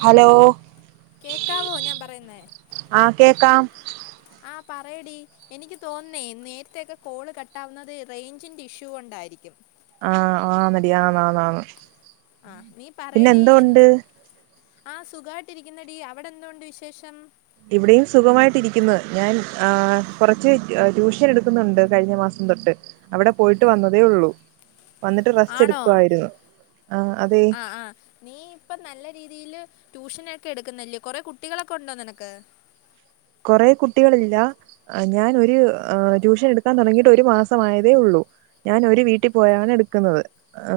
ഈ ഹലോ കേക്കാവോ ഞാൻ പറയുന്നേ ആ കേക്കാം ആ പറയടി എനിക്ക് തോന്നുന്നേ നേരത്തെ യൊക്കെ കോള് കട്ടാവുന്നത് റേഞ്ചിന്റെ ഇഷ്യൂ കൊണ്ടായിരിക്കും ആ ആന്നടി ആ ആന്ന് ആന്ന് ആ നീ പിന്നെ പറയടി എന്തോണ്ട് എന്ത് ആ സുഖമായിട്ടിരിക്കുന്നെടീ അവിടെ എന്തോണ്ട് വിശേഷം ഇവിടെയും സുഖമായിട്ടിരിക്കുന്നു ഞാൻ ആ കുറച്ച് ട്യൂഷൻ എടുക്കുന്നുണ്ട് കഴിഞ്ഞ മാസം തൊട്ട് അവിടെ പോയിട്ട് വന്നതേ ഉള്ളു ആണോ ആഹ് അതെ ആ ആ നീ ഇപ്പോ നല്ല രീതിയില് ട്യൂഷനൊക്കെ എടുക്കുന്നല്ലേ കൊറെ കുട്ടികളൊക്കെ ഉണ്ടോ നിനക്ക് കുറെ കുട്ടികളില്ല ഞാനൊരു ട്യൂഷൻ എടുക്കാൻ തുടങ്ങിയിട്ട് ഒരു മാസമായതേയുള്ളൂ ഞാൻ ഒരു വീട്ടിൽ പോയാണ് എടുക്കുന്നത്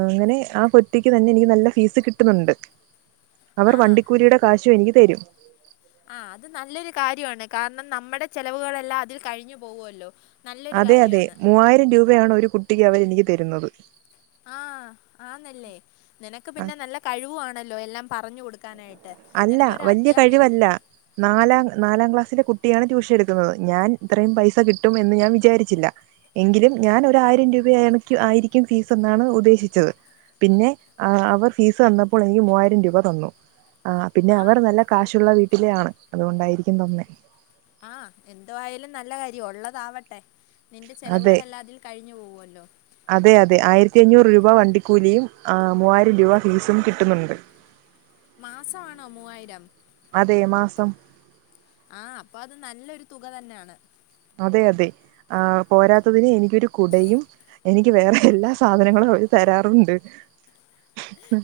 അങ്ങനെ ആ കുട്ടിക്ക് തന്നെ എനിക്ക് നല്ല ഫീസ് കിട്ടുന്നുണ്ട് അവർ ആ വണ്ടിക്കൂലിയുടെ കാശും എനിക്ക് തരും ആ അത് നല്ലൊരു കാര്യമാണ് കാരണം നമ്മുടെ ചെലവുകളെല്ലാം അതിൽ കഴിഞ്ഞു പോവുവല്ലോ അതെ അതെ മൂവായിരം രൂപയാണ് ഒരു കുട്ടിക്ക് അവരെ എനിക്ക് തരുന്നത് ആ ആന്നല്ലേ നിനക്ക് പിന്നെ നല്ല കഴിവു ആണല്ലോ എല്ലാം പറഞ്ഞു കൊടുക്കാനായിട്ട് അല്ല നിനക്കൊരു വലിയ അധ്യാപിക കഴിവല്ല നാലാം നാലാം ക്ലാസ്സിലെ കുട്ടിയാണ് ട്യൂഷൻ. എടുക്കുന്നത് ഞാൻ ഇത്രയും പൈസ കിട്ടും എന്ന് ഞാൻ വിചാരിച്ചില്ല എങ്കിലും ഞാൻ ഒരു ആയിരം രൂപ ആയിരിക്കും ഫീസ് എന്നാണ് ഉദ്ദേശിച്ചത് പിന്നെ അവർ ഫീസ് തന്നപ്പോൾ എനിക്ക് മൂവായിരം രൂപ തന്നു ആ പിന്നെ അവർ ആഹ് നല്ല കാശുള്ള വീട്ട വീട്ടിലെ ആണ് അതുകൊണ്ടായിരിക്കും തന്നെ ആ എന്ത് ആയാലും നല്ല കാര്യമാ ഉള്ളതാവട്ടെ. നിന്റെ അതെ ചെലവുകളെല്ലാം അതിൽ കഴിഞ്ഞു പോവുവല്ലോ അതെ അതെ ആയിരത്തി അഞ്ഞൂറ് രൂപ ര വണ്ടിക്കൂലിയും മൂവായിരം രൂപ ഫീസും കിട്ടുന്നുണ്ട് മാസമാണോ മൂവായിരം സ ആഹ് അപ്പൊ അത് നല്ലൊരു തുക തന്നെയാണ് അതെ അതെ ആ പോരാത്തതിന് എനിക്കൊരു കുടയും എനിക്ക് വേറെ എല്ലാ സാധനങ്ങളും അവര് തരാറുണ്ട്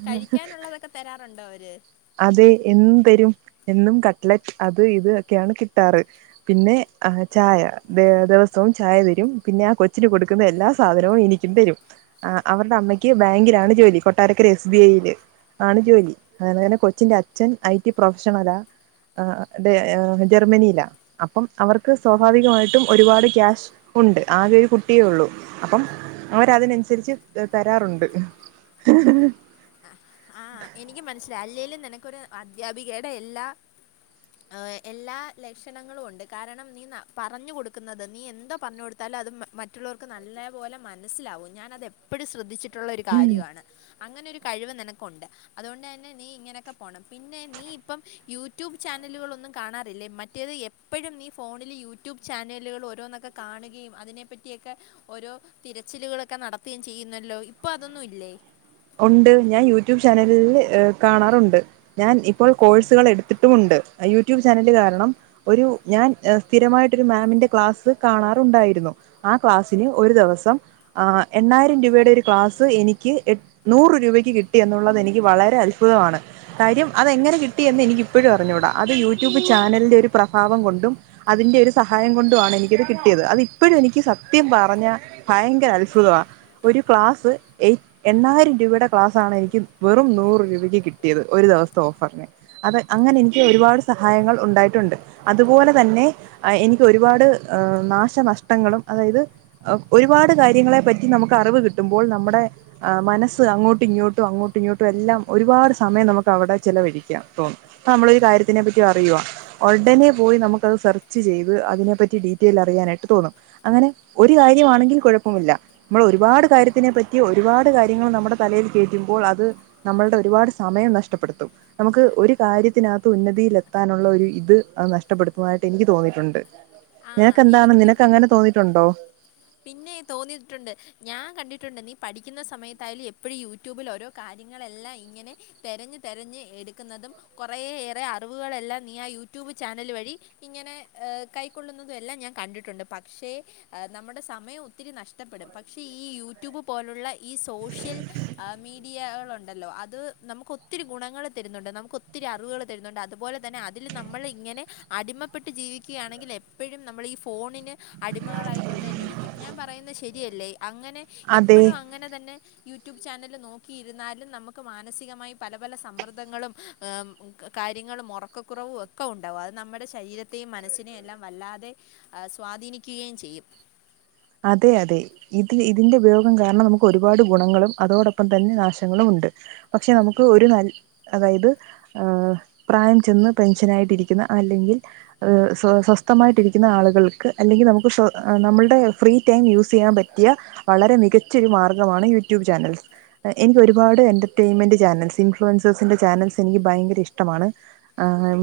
കഴിക്കാനുള്ളതൊക്കെ തരാറുണ്ടോ അവര് അതെ എന്നും തരും എന്നും കട്ട്ലെറ്റ് അത് ഇതൊക്കെയാണ് കിട്ടാറ് പിന്നെ ചായ ദിവസവും ചായ തരും പിന്നെ ആ കൊച്ചിന് കൊടുക്കുന്ന എല്ലാ സാധനവും എനിക്കും തരും അവരുടെ അമ്മയ്ക്ക് ബാങ്കിലാണ് ജോലി കൊട്ടാരക്കര എസ് ബി ഐൽ ആണ് ജോലി അെ തന്നെ കൊച്ചിന്റെ അച്ഛൻ ഐ ടി പ്രൊഫഷണലാ ജർമ്മനിയിലാ അപ്പം അവർക്ക് സ്വാഭാവികമായിട്ടും ഒരുപാട് ക്യാഷ് ഉണ്ട് ആകെ ഒരു കുട്ടിയേ ഉള്ളൂ അപ്പം അവർ അതിനനുസരിച്ച് തരാറുണ്ട് ആ എനിക്ക് മനസ്സിലായി അല്ലെേങ്കും നിനക്കരു അധ്യാപികയുടെ എല്ലാ എല്ലാ ലക്ഷണങ്ങളും ഉണ്ട് കാരണം നീ പറഞ്ഞു കൊടുക്കുന്നത് നീ എന്തോ പറഞ്ഞ കൊടുത്താലും അത് മറ്റുള്ളവർക്ക് നല്ല പോോലെ മനസ്സിലാവും ഞാന അത് എപ്പോഴും ശ്രദ്ധിച്ചി ട്ടുള്ള ഒരു കാര്യമാണ് അങ്ങനെ ഒരു കഴിവ് നിനക്കുണ്ട് അതുകൊണ്ട് തന്നെ നീ ഇങ്ങനെയൊക്കെ പോണം പിന്നെ നീ ഇപ്പം യൂട്യൂബ് ചാനലുകളൊന്നും കാണാറില്ലേ മറ്റേത് എപ്പോഴും നീ ഫോണില് യൂട്യൂബ് ചാനലുകൾ ഓരോന്നൊക്കെ കാണുകയും അതിനെ പറ്റിയൊക്കെ ഓരോ തിരച്ചിലുകളൊക്കെ നടത്തുകയും ചെയ്യുന്നുല്ലോ ഇപ്പൊ അതൊന്നും ഇല്ലേ ഉണ്ട് ഞാൻ യൂട്യൂബ് ചാനലിൽ കാണാറുണ്ട് ഞാൻ ഇപ്പോൾ കോഴ്സുകൾ എടുത്തിട്ടുമുണ്ട് യൂട്യൂബ് ചാനല് കാരണം ഒരു ഞാൻ സ്ഥിരമായിട്ട ഒരു മാമിന്റെ ക്ലാസ് കാണാറുണ്ടായിരുന്നു ആ ക്ലാസിന് ഒരു ദിവസം എണ്ണായിരം രൂപയുടെ ഒരു ക്ലാസ്സ് എനിക്ക് എ നൂറ് രൂപയ്ക്ക് കിട്ടി എന്നുള്ളത് എനിക്ക് വളരെ അത്ഭുതമാണ് കാര്യം അത എങ്ങനെ കിട്ടി എന്ന് എനിക്ക ഇപ്പോഴും അറിഞ്ഞുകൂടാ അത് യൂട്യൂബ് ചാനലിൻ്റെ ഒരു പ്രഭാവം കൊണ്ടും അതിൻ്റെ ഒരു സഹായം കൊണ്ടു ആമാണ് എനിക്കത് കിട്ടിയത് അത് ഇപ്പോഴും എനിക്ക് സത്യം പറഞ്ഞാൽ ഭയങ്കര അത്ഭുതമാണ് ഒരു ക്ലാസ്സ് എറ്റ് എണ്ണായിരം രൂപയുടെ ക്ലാസാണ് എനിക്ക് വെറും നൂറ് രൂപയ്ക്ക് കിട്ടിയത് ഒരു ദിവസത്തെ ഓഫറിന് അത് അങ്ങനെ എനിക്ക് ഒരുപാട് സഹായങ്ങൾ ഉണ്ടായിട്ടുണ്ട് അതുപോലെ തന്നെ എനിക്ക് ഒരുപാട് നാശനഷ്ടങ്ങളും അതായത് ഒരുപാട് കാര്യങ്ങളെ പറ്റി നമുക്ക് അറിവ് കിട്ടുമ്പോൾ നമ്മുടെ മനസ് അങ്ങോട്ടും ഇങ്ങോട്ടും അങ്ങോട്ടും ഇങ്ങോട്ടും എല്ലാം ഒരുപാട് സമയം നമുക്ക് അവിടെ ചെലവഴിക്കാം തോന്നും അപ്പ നമ്മളൊ ഒരു കാര്യത്തിനെ പറ്റി അറിയുക ഉടനെ പോയി നമുക്ക്ത് സെർച്ച് ചെയ്ത് അതിനെപ്പറ്റി ഡീറ്റെയിൽ അറിയാനായിട്ട് തോന്നും അങ്ങനെ ഒരു കാര്യമാണെങ്കിൽ കുഴപ്പമില്ല നമ്മൾ ഒരുപാട് കാര്യത്തിനെ പറ്റി ഒരുപാട് കാര്യങ്ങൾ നമ്മുടെ തലയിൽ കയറ്റുമ്പോൾ അത് നമ്മളുടെ ഒരുപാട് സമയം നഷ്ടപ്പെടുത്തും നമുക്ക് ഒരു കാര്യത്തിനകത്ത് ഉന്നതിൽ എത്താനുള്ള ഒരു ഇത്ത് നഷ്ടപ്പെടുത്തുംായിട്ട് എനിക്ക് തോന്നിയിട്ടുണ്ട് ആ നിനക്ക് എന്താണ് എനിക്കും നിനക്ക് അങ്ങനെ തോന്നിട്ടുണ്ടോ പിന്നെ തോന്നിയിട്ടുണ്ട് ഞാൻ കണ്ടിട്ടുണ്ട് നീ പഠിക്കുന്ന സമയത്തായാലും എപ്പോഴും യൂട്യൂബിൽ ഓരോ കാര്യങ്ങളെല്ലാം ഇങ്ങനെ തതിരഞ് തിരഞ്ഞ് എടുക്കുന്നതും കുറയേറെ അറിവുകളെല്ലാം നീ ആ യൂട്യൂബ് ചാനൽ വഴി ഇങ്ങനെ കൈക്കൊള്ളുന്നതും എല്ലാം ഞാൻ കണ്ടിട്ടുണ്ട് പക്ഷേ നമ്മുടെ സമയം ഒത്തിരി നഷ്ടപ്പെടും പക്ഷേ ഈ യൂട്യൂബ് പോലുള്ള ഈ സോഷ്യൽ മീഡിയകളുണ്ട് ഉണ്ടല്ലോ അത് നമുക്ക് ഒത്തിരി ഗുണങ്ങൾ തരുന്നുണ്ട് നമുക്ക് ഒത്തിരി അറിവുകൾ തരുന്നുണ്ട് അതുപോലെ തന്നെ അതിൽ നമ്മൾ ഇങ്ങനെ അടിമപ്പെട്ട് ജീവിക്കുകയാണെങ്കിൽ എപ്പോഴും നമ്മൾ ഈ ഫോണിന് അടിമകളായിക്കൊണ്ട് തന്നെ ഇരിക്കും ക്കും ഞാൻ പറയുന്നത് ശരിയല്ലേ അങ്ങനെ അതെ എപ്പോഴും അങ്ങനെ തന്നെ യൂട്യൂബ് ചാനല് നോക്കിയിരുന്നാലും നമുക്ക് മാനസികമായി പല പല സമ്മർദ്ദങ്ങളും കാര്യങ്ങളും ഉറക്കക്കുറവും ഒക്കെ ഉണ്ടാവും അത് നമ്മുടെ ശരീരത്തെയും മനസ്സിനെയ എല്ലാം വല്ലാതെ സ്വാധീനിക്കുകയും ചെയ്യും അതെ അതെ ഇത് ഇതിന്റെ ഉപയോഗം കാരണം നമുക്ക് ഒരുപാട് ഗുണങ്ങളും അതോടൊപ്പം തന്നെ നാശങ്ങളും ഉണ്ട് പക്ഷെ നമുക്ക് ഒരു ന അതായത് ഏ പ്രായം ചെന്ന് പെൻഷൻ ആായിട്ടിരിക്കുന്ന അല്ലെങ്കിൽ സ്വ സ്വസ്ഥമായിട്ടിരിക്കുന്ന ആളുകൾക്ക് അല്ലെങ്കിൽ നമുക്ക് നമ്മളുടെ ഫ്രീ ടൈം യൂസ് ചെയ്യാൻ പറ്റിയ വളരെ മികച്ചൊരു മാർഗ്ഗമാണ് യൂട്യൂബ് ചാനൽസ് എനിക്ക് ഒരുപാട് എൻ്റർടൈയിൻമെൻറ് ചാനൽസ് ഇൻഫ്ലുവൻസേഴ്സിൻ്റെ ചാനൽസ് എനിക്ക് ഭയങ്കര ഇഷ്ടമാണ്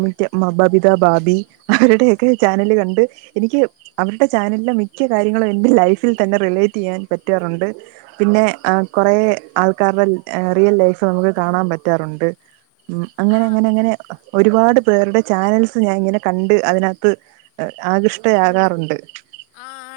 മിക്ക ബബിത ബാബി അവരുടെയൊക്കെ ചാനല് കണ്ട് എനിക്ക് അവരുടെ ചാനലിലെ മിക്ക കാര്യങ്ങൾ എന്റെ ലൈഫിൽ തന്നെ റിലേറ്റ് ചെയ്യാൻ പറ്റാറുണ്ട് പിന്നെ പിന്നെ അ കൊറെ അ ആൾക്കാരുടെ റിയൽ ലൈഫ് ഒക്കെ കാണാൻ പറ്റാറുണ്ട് ഉം ആ അങ്ങനെങ്ങനെ ങ്ങനെ ഒരു പാട് പേരുടെ ചാനൽസ് ഞാൻ ഇങ്ങനെ കണ്ട് അതിനകത്ത് ആകഷ്ടയാകാറുണ്ട്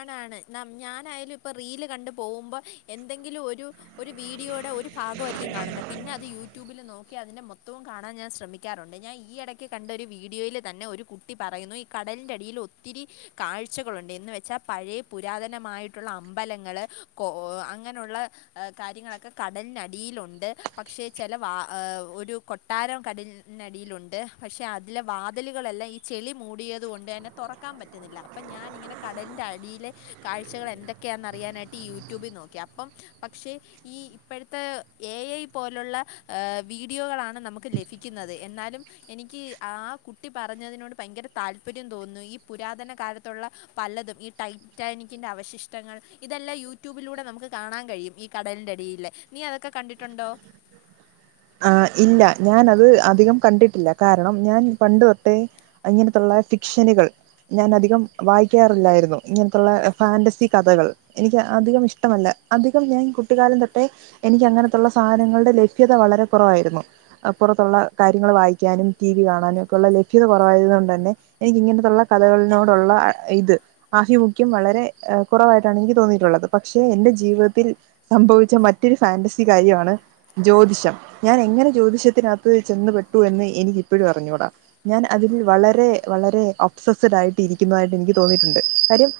കാണ് ഞാനായാലും ഇപ്പോൾ റീൽ കണ്ടു പോകുമ്പോൾ എന്തെങ്കിലും ഒരു ഒരു വീഡിയോയുടെ ഒരു ഭാഗമായിരിക്കും കാണുന്നത് പിന്നെ അത് യൂട്യൂബിൽ നോക്കി അതിൻ്റെ മൊത്തവും കാണാൻ ഞാൻ ശ്രമിക്കാറുണ്ട് ഞാൻ ഈ ഇടയ്ക്ക് കണ്ട ഒരു വീഡിയോയിൽ തന്നെ ഒരു കുട്ടി പറയുന്നു ഈ കടലിൻ്റെ അടിയിൽ ഒത്തിരി കാഴ്ചകളുണ്ട് എന്നന്ന് വെച്ചാൽ പഴയ പുരാതനമായിട്ടുള്ള അമ്പലങ്ങള്ൾ അങ്ങനെയുള്ള കാര്യങ്ങളൊക്കെ കടലിനടിയിലുണ്ട് പക്ഷേ ചില ഒരു കൊട്ടാരം കടലിനടിയിലുണ്ട് പക്ഷെ അതിലെ വാതിലുകളെല്ലാം ഈ ചെളി മൂടിയത് കൊണ്ട് തെ തുറക്കാൻ പറ്റുന്നില്ല അപ്പൾ ഞാാനിങ്ങനെ കടലി്റെ ആ കുടിയിലെ കാഴ്ചകൾ എന്തൊക്കെയാെന്ന് അറിയാനായിട്ട് യൂട്യൂബിൽ നോക്കി അപ്പം പക്ഷേ ഈ ഇപ്പോഴത്തെ എ ഐ പോലുള്ള വീഡിയോകളാണ് നമുക്ക് ലഭിക്കുന്നത് എന്നാലും എനിക്ക് ആ കുട്ടി പറഞ്ഞതിനോട് ഭയങ്കര താല്പര്യം തോന്നുന്നു ഈ പുരാതന കാലത്തുള്ള പലതും ഈ ടൈറ്റാനിക്കിന്റെ അവശിഷ്ടങ്ങൾ ഇതെല്ലാം യൂട്യൂബിലൂടെ നമുക്ക് കാണാൻ കഴിയും ഈ കടലിന്റെടിൽ നീ അതൊക്കെ കണ്ടിട്ടുണ്ടോ ആ ഇല്ല ഞാൻ അത് അധികം കണ്ടിട്ടില്ല കാരണം ഞാൻ പണ്ട് തൊട്ടേ ഇങ്ങനത്തുള്ള ഫിക്ഷനുകൾ ഞാൻ അധികം വായിക്കാറില്ലായിരുന്നു ഇങ്ങനത്തുള്ള ഫാൻറസി കഥകൾ എനിക്ക് അധികം ഇഷ്ടമല്ല അധികം ഞാൻ കുട്ടിക്കാലം തൊട്ടേ എനിക്ക് അങ്ങനത്തുള്ള സാധനങ്ങളുടെ ലഭ്യത വളരെ കുറവായിരുന്നു പുറത്തുള്ള കാര്യങ്ങൾ വായിക്കാനും ടി വി കാണാനും ഒക്കെള്ള ലഭ്യത കുറവായത്ുക കൊണ്ട് തന്നെ എനിക്ക്ിങ്ങനത്തുള്ള കഥകളിനോടുള്ള ഇത് ആഭിമുഖ്യം വളരെ കുറവായിട്ടാണ് എനിക്ക് തോന്നിയിട്ടുള്ളത് പക്ഷെ എൻറെ ജീവിതത്തിൽ സംഭവിച്ച മറ്റൊരു ഫാാന്റസി കാര്യമാണ് ജ്യോതിഷം ഞാൻ എങ്ങനെ ജ്യോതിഷത്തിനകത്ത് ചെന്ന പെട്ടു എന്ന് എനിക്ക് ഇപ്പോഴും പറഞ്ഞൂടാം ഞാൻ അതിൽ വളരെ വളരെ അപ്സസഡ് ആയിട്ട്രിക്കുന്നതായിട്ട് എനിക്ക് തോന്നിയിട്ടുണ്ട് കാര്യം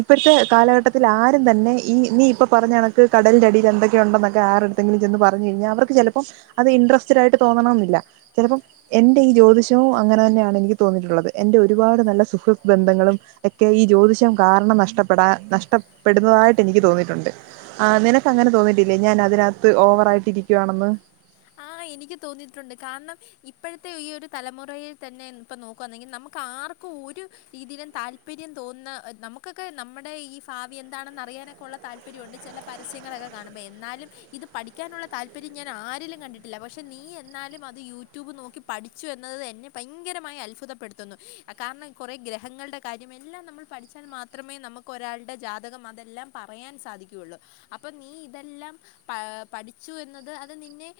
ഇപ്പോഴത്തെ കാലഘട്ടത്തിൽ ആരും തന്നെ ഈ നീ ഇപ്പ പറഞ്ഞ കനക്ക് കടലിറെ അടിയിൽ എന്തൊക്കെ ഉണ്ടെന്നൊക്കെ ആരെടുത്തെങ്കിലും ചെന്ന് പറഞ്ഞു കഴിഞ്ഞാൽ അവർക്ക് ചിലപ്പോം അത് ഇൻട്രസ്റ്റഡ് ആയിട്ട് തോന്നണംമ എന്നില്ല ചിലപ്പം എൻ്റെ ഈ ജ്യോതിഷവും അങ്ങനെ തന്നെയാണ് എനിക്ക് തോന്നിയിട്ടുള്ളത് എൻ്ന്റെ ഒരുപാട് നല്ല സുഖൃ ബന്ധങ്ങളും ഒക്കെ ഈ ജ്യോതിഷം കാരണം നഷ്ടപ്പെടാ നഷ്ടപ്പെടുന്നതായിട്ട് എനിക്ക് തോന്നിട്ടുണ്ട് ആ നിനക്ക് അങ്ങനെ തോന്നിയിട്ടില്ലേ ഞാൻ അതിനകത്ത് ഓവറ ആായിട്ട് ഇരിക്കുകയാണെന്ന് ആ എനിക്ക് തോന്നിയിട്ടുണ്ട് കാരണം ഇപ്പോഴത്തെ ഈ ഒരു തലമുറയിൽ തന്നെ ഇപ്പോൾ നോക്കുകയാന്നെങ്കിൽ നമുക്ക് ആർക്കും ഒരു രീതിയിലും താല്പര്യം തോന്നുന്ന നമുക്കൊക്കെ നമ്മുടെ ഈ ഭാവി എന്താണെന്ന് അറിയാനൊക്കെ ഉള്ള താല്പര്യമുണ്ട് ചില പരസ്യങ്ങളൊക്കെ കാണുമ്പോൾ എന്നാലും ഇത് പഠിക്കാനുള്ള താല്പര്യം ഞാൻ ആരിലും കണ്ടിട്ട പില്ല പക്ഷെ നീ എന്നാലും അത് യൂട്യൂബ് നോക്കി പഠിച്ചു എന്നത് എന്നെ ഭയങ്കരമായി അത്ഭുതപ്പെടുത്തുന്നു കാരണം കുറെേ ഗ്രഹങ്ങളുടെ കാര്യം എല്ലാം നമ്മൾ പഠിച്ചാൽ മാത്രമേ നമുക്ക് ഒരാളുടെ ജാതകം അതെല്ലാം പറയാൻ സാധിക്കുകുള്ളൂ അപ്പം നീ ഇതെല്ലാം പ പഠിച്ചു എന്നത് അത് നിന്നെ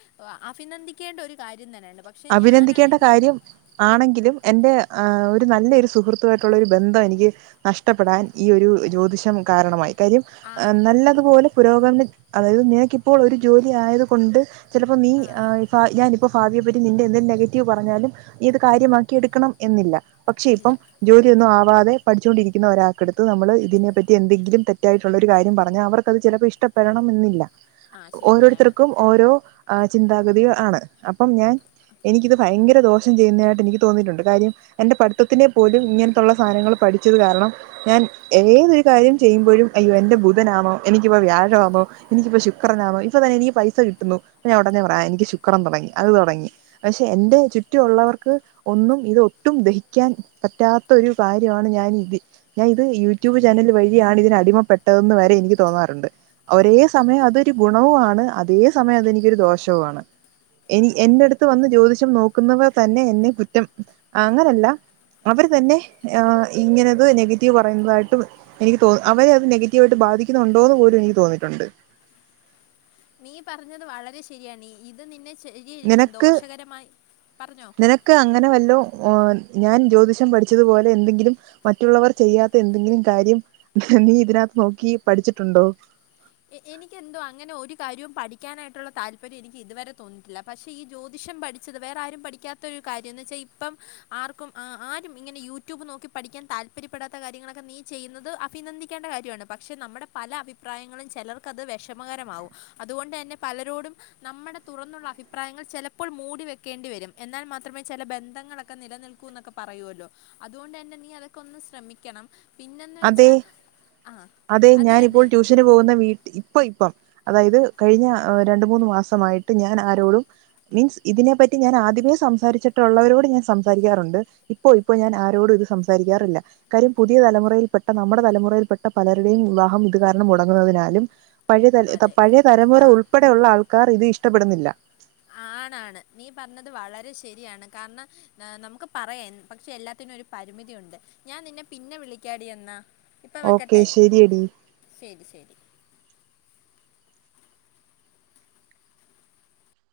അഭിനന്ദിക്കേണ്ട ഒരു കാര്യം തന്നെയാണ് പക്ഷെ അഭിനന്ദിക്കേണ്ട ഞാനാണെങ്കിൽ കാര്യം ആണെങ്കിലും എറെ ആ ഒരു ഒരു നല്ല ഒരു സുഹൃത്തുായിട്ടുള്ള ഒരു ബന്ധം എനിക്ക് നഷ്ടപ്പെടാൻ ഈ ഒരു ജ്യോതിഷം കാരണമായി കരീം ആ ഹ് നല്ലതുപോലെ പുരോഗമന അതായത് നിനക്കിപ്പോൾ ഒരു ജോലി ആയത് കൊണ്ട് ചിലപ്പോൾ നീ ആ ഹ് ഞാനിപ്പോൾ ഭാവിയെ പറ്റി നിന്റെ എന്ത്‌ നെഗറ്റീവ് പറഞ്ഞാലും ഇത് കാര്യമാക്കി എടുക്കണം എന്നില്ല പക്ഷെ ഇല്ല പ്പം ജോലി ഒന്നു ആ പോവാതെ പഠിച്ചുകൊണ്ടിരിക്കുന്ന ഒരാൾക്കെടുത്ത് നമ്മൾ ഇതിനെപ്പറ്റി എന്തെങ്കിലും തെറ്റായിട്ടുള്ള ഒരു കാര്യം പറഞ്ഞാൽ അവർക്കത് ചിലപ്പോൾ ഇഷ്ടപ്പെടമെന്നില്ല ആ ശരിയാണ് ഓരോരുത്തർക്കും ഓരോ ആ ചിന്താഗതി ആണ് അപ്പം ഞാൻ എനിക്കിത് ഭയങ്കര ദോഷം ചെയ്യുന്നതായിട്ട് എനിക്ക് തോന്നിയിട്ടുണ്ട് കാര്യം എന്റെ പഠിത്തത്തിനെ പോലും ഇങ്ങനത്തുള്ള സാധനങ്ങൾ പഠിച്ചത് കാരണം ഞാൻ ഏതൊരു കാര്യം ചെയ്യുമ്പോഴും അയ്യോ എന്റെ ബുധനാണോ എനിക്കിപ്പോ വ്യാഴമാണോ എനിക്കിപ്പോ ശുക്രനാണോ ഇപ്പൊ തന്നെ എനിക്ക് പൈസ കിട്ടുന്നു ഞാൻ ഉടനെ പറയാ എനിക്ക് ശുക്രൻ തുടങ്ങി അത് തുടങ്ങി പക്ഷെ എന്റെ ചുറ്റുമുള്ളവർക്ക് ഒന്നും ഇത് ഒട്ടും ദഹിക്കാൻ പറ്റാത്ത ഒരു കാര്യമാണ് ഞാൻ ഇത് ഞാൻ ഇത് യൂട്യൂബ് ചാനൽ വഴിയാണ് ഇതിനന് അടിമപ്പെട്ടതന്ന് വരെ എനിക്ക് തോന്നാറുണ്ട് ഒരേ സമയം അതൊരു ഗുണവു ആണ് അക്ഷേ എന്റെ ചുറ്റു ഉള്ളവർക്ക് ഒന്നും ഇതൊട്ടും ദഹിക്കാൻ പറ്റാത്ത ഒരു കാര്യവാണ് ഞാനിതി ഞാൻത് യൂറ്റൂബ് ചാനല് വഴിയാണ് ഇതിനടിമപ്പെട്ടതെന്ന് വരെ എനിക്ക് തോന്നാറുണ്ട്. ഒരേ സമയം അതൊരു ഗുണവു ആണ് അതേ സമയം അതെനിക്കൊരു ദോഷവു ആണ്. എനി എന്റട് പുറത്ത് വന്ന് ജ്യോതിഷം നോക്കുന്നവർ തന്നെ എന്നെ കുറ്റം അങ്ങനല്ല അവർ തന്നെ ആ ഇങ്ങനെത് നെഗറ്റീവ് പറയുന്നതായിട്ട് എനിക്ക് തോന്ന അവരെ അത് നെഗറ്റീവ ആയിട്ട് ബാധിക്കുന്നുണ്ടോന്ന് പോലും എനിക്ക് തോന്നിയിട്ടുണ്ട് നീ പറഞ്ഞത് വളരെ ശരിയാണീ ഇത് നിന്നെ ശര്യരിയ്ക്കും നിനക്ക് ദോഷകരമായ് പർഞ്ഞോ? നിനക്ക് അങ്ങനെ വല്ലോ ഞാൻ ജ്യോതിഷം പഠിച്ചതുപോലെ എന്തെങ്കിലും മറ്റുള്ളവർ ചെയ്യാത്ത എന്തെങ്കിലും കാര്യം നീ ഇതിനകത്ത് നോക്കി പഠിച്ചിട്ടുണ്ടോ എനിക്കന്തോ അങ്ങനെ ഒരു കാര്യവും പഠിക്കാനായിട്ടുള്ള താല്പര്യം എനിക്ക് ഇതുവരെ തോന്നിയിട്ടില്ല പക്ഷെ ഈ ജ്യോതിഷം പഠിച്ചത് വേറെ ആരും പഠിക്കാത്ത ഒരു കാര്യം വെച്ചാ ഇപ്പം ആർക്കും ആരും ഇങ്ങനെ യൂട്യൂബ് നോക്കി പഠിക്കാൻ താല്പര്യപ്പെടാത്ത കാര്യങ്ങളൊക്കെ നീ എ എ എ എ എനിക്കെന്തൊ അങ്ങനെ ഒരു കാര്യവും പഠിക്കാനായിട്ടുള്ള താൽപര്യം എനിക്ക് ഇതു വരെ തോന്നീട്ടില്ല. പക്ഷെ, ഈ ജ്യോതിഷം പഠിച്ചത് വേറാരും പഠിക്കാത്തൊരു കാര്യം ന്ന് ച്ച ഇപ്പം ആർക്കും ആ ആരും ഇങ്ങനെ യൂടൂബ് നോക്കി പഠിക്കാൻ താൽപര്യപെടാത്ത കാര്യങ്ങളൊക്ക നീ ചെയ്യുന്നത് അഭിനന്ദിക്കേണ്ട കാര്യണ്. പക്ഷെ, നമ്മുടെ പല അഭിപ്രായങ്ങളും- ചിലർക്കത് വിഷമകരമാവും അതുകൊണ്ട് തന്നെ പലരോടും നമ്മുടെ തുറന്നുള്ള അഭിപ്രായങ്ങൾചെലപ്പോൾ മൂടിവെയാണ്ടിവരും എന്നാൽ മാത്രമേ ചെല ബന്ധങ്ങളൊകെ നിലനിൽക്കൂ എ നൊക്കെ പറയുലോ അത്കൊണ്ട് തന്നെ നീ അതൊക്കെ ഒന്ന് ശ്രമിക്കണം പിന്നെന്ന് അതെ വെച്ചാൽ ആ അതെ ഞാനിപ്പോൾ ട്യൂഷന് പോകുന്ന വീട്ടി ഇപ്പൊ ഇപ്പം അതായത് കഴിഞ്ഞ രണ്ടു മൂന്ന് മാസമായിട്ട് ഞാൻ ആരോടും മീൻസ് ഇതിനെപ്പറ്റി ഞാൻ ആദ്യമേ സംസാരിച്ചിട്ടുള്ളവരോട് ഞാൻ സംസാരിക്കാറുണ്ട് ഇപ്പോഇപ്പൊ പ്പൊ ഇപ്പം അതായത് കഴിഞ്ഞ രണ്ടുമൂന്നു മാസമായിട്ട് ഞാൻ ആരോടും മീൻസ് ഇതിനെ പ്പറ്റി ഞാനാദ്യമേ സംസാരിച്ചിട്ടുള്ളവരോട് ഞാൻ സംസാരിക്കാറുണ്ട്. ഇപ്പൊ ഇപ്പം ഞാൻ ആരോടും ഇത് സംസാരിക്കാറില്ല. കാര്യം പുതിയ തലമുറയിൽ പെട്ട നമ്മുടെ തലമുറയിൽപ്പെെട്ട പലരുടെയും വിവാഹം ഇത് കാരണം മുടങ്ങുന്നതിനാലും പഴയ തലെ ത അതെ പഴയ തരമുറ ആ ഉൾപ്പെടെ ഉള്ള ആൾ ക്കാറിതിഷ്ടപ്പെടുന്നില്ല. ആണാണ് നീ പറഞ്ഞത് വളരെ ശരിയാണ് കാരണം നമുക്ക് ആണാണ്. നീ പർഞ്ഞത് വളരെ ശരിയാണ്. കാര്ണ ന നമുക്ക് പറയേൻ പക്ഷെ, എല്ലാത്തിനു ഒരു പരിമിതിയുണ്ട്. ഞാൻ നിന്നെ പിന്നെ വിളിക്കാടി എന്നാ. ഇപ്പം ഓക്കെ വെക്കട്ടെ ശരിയടി ശരി ശരി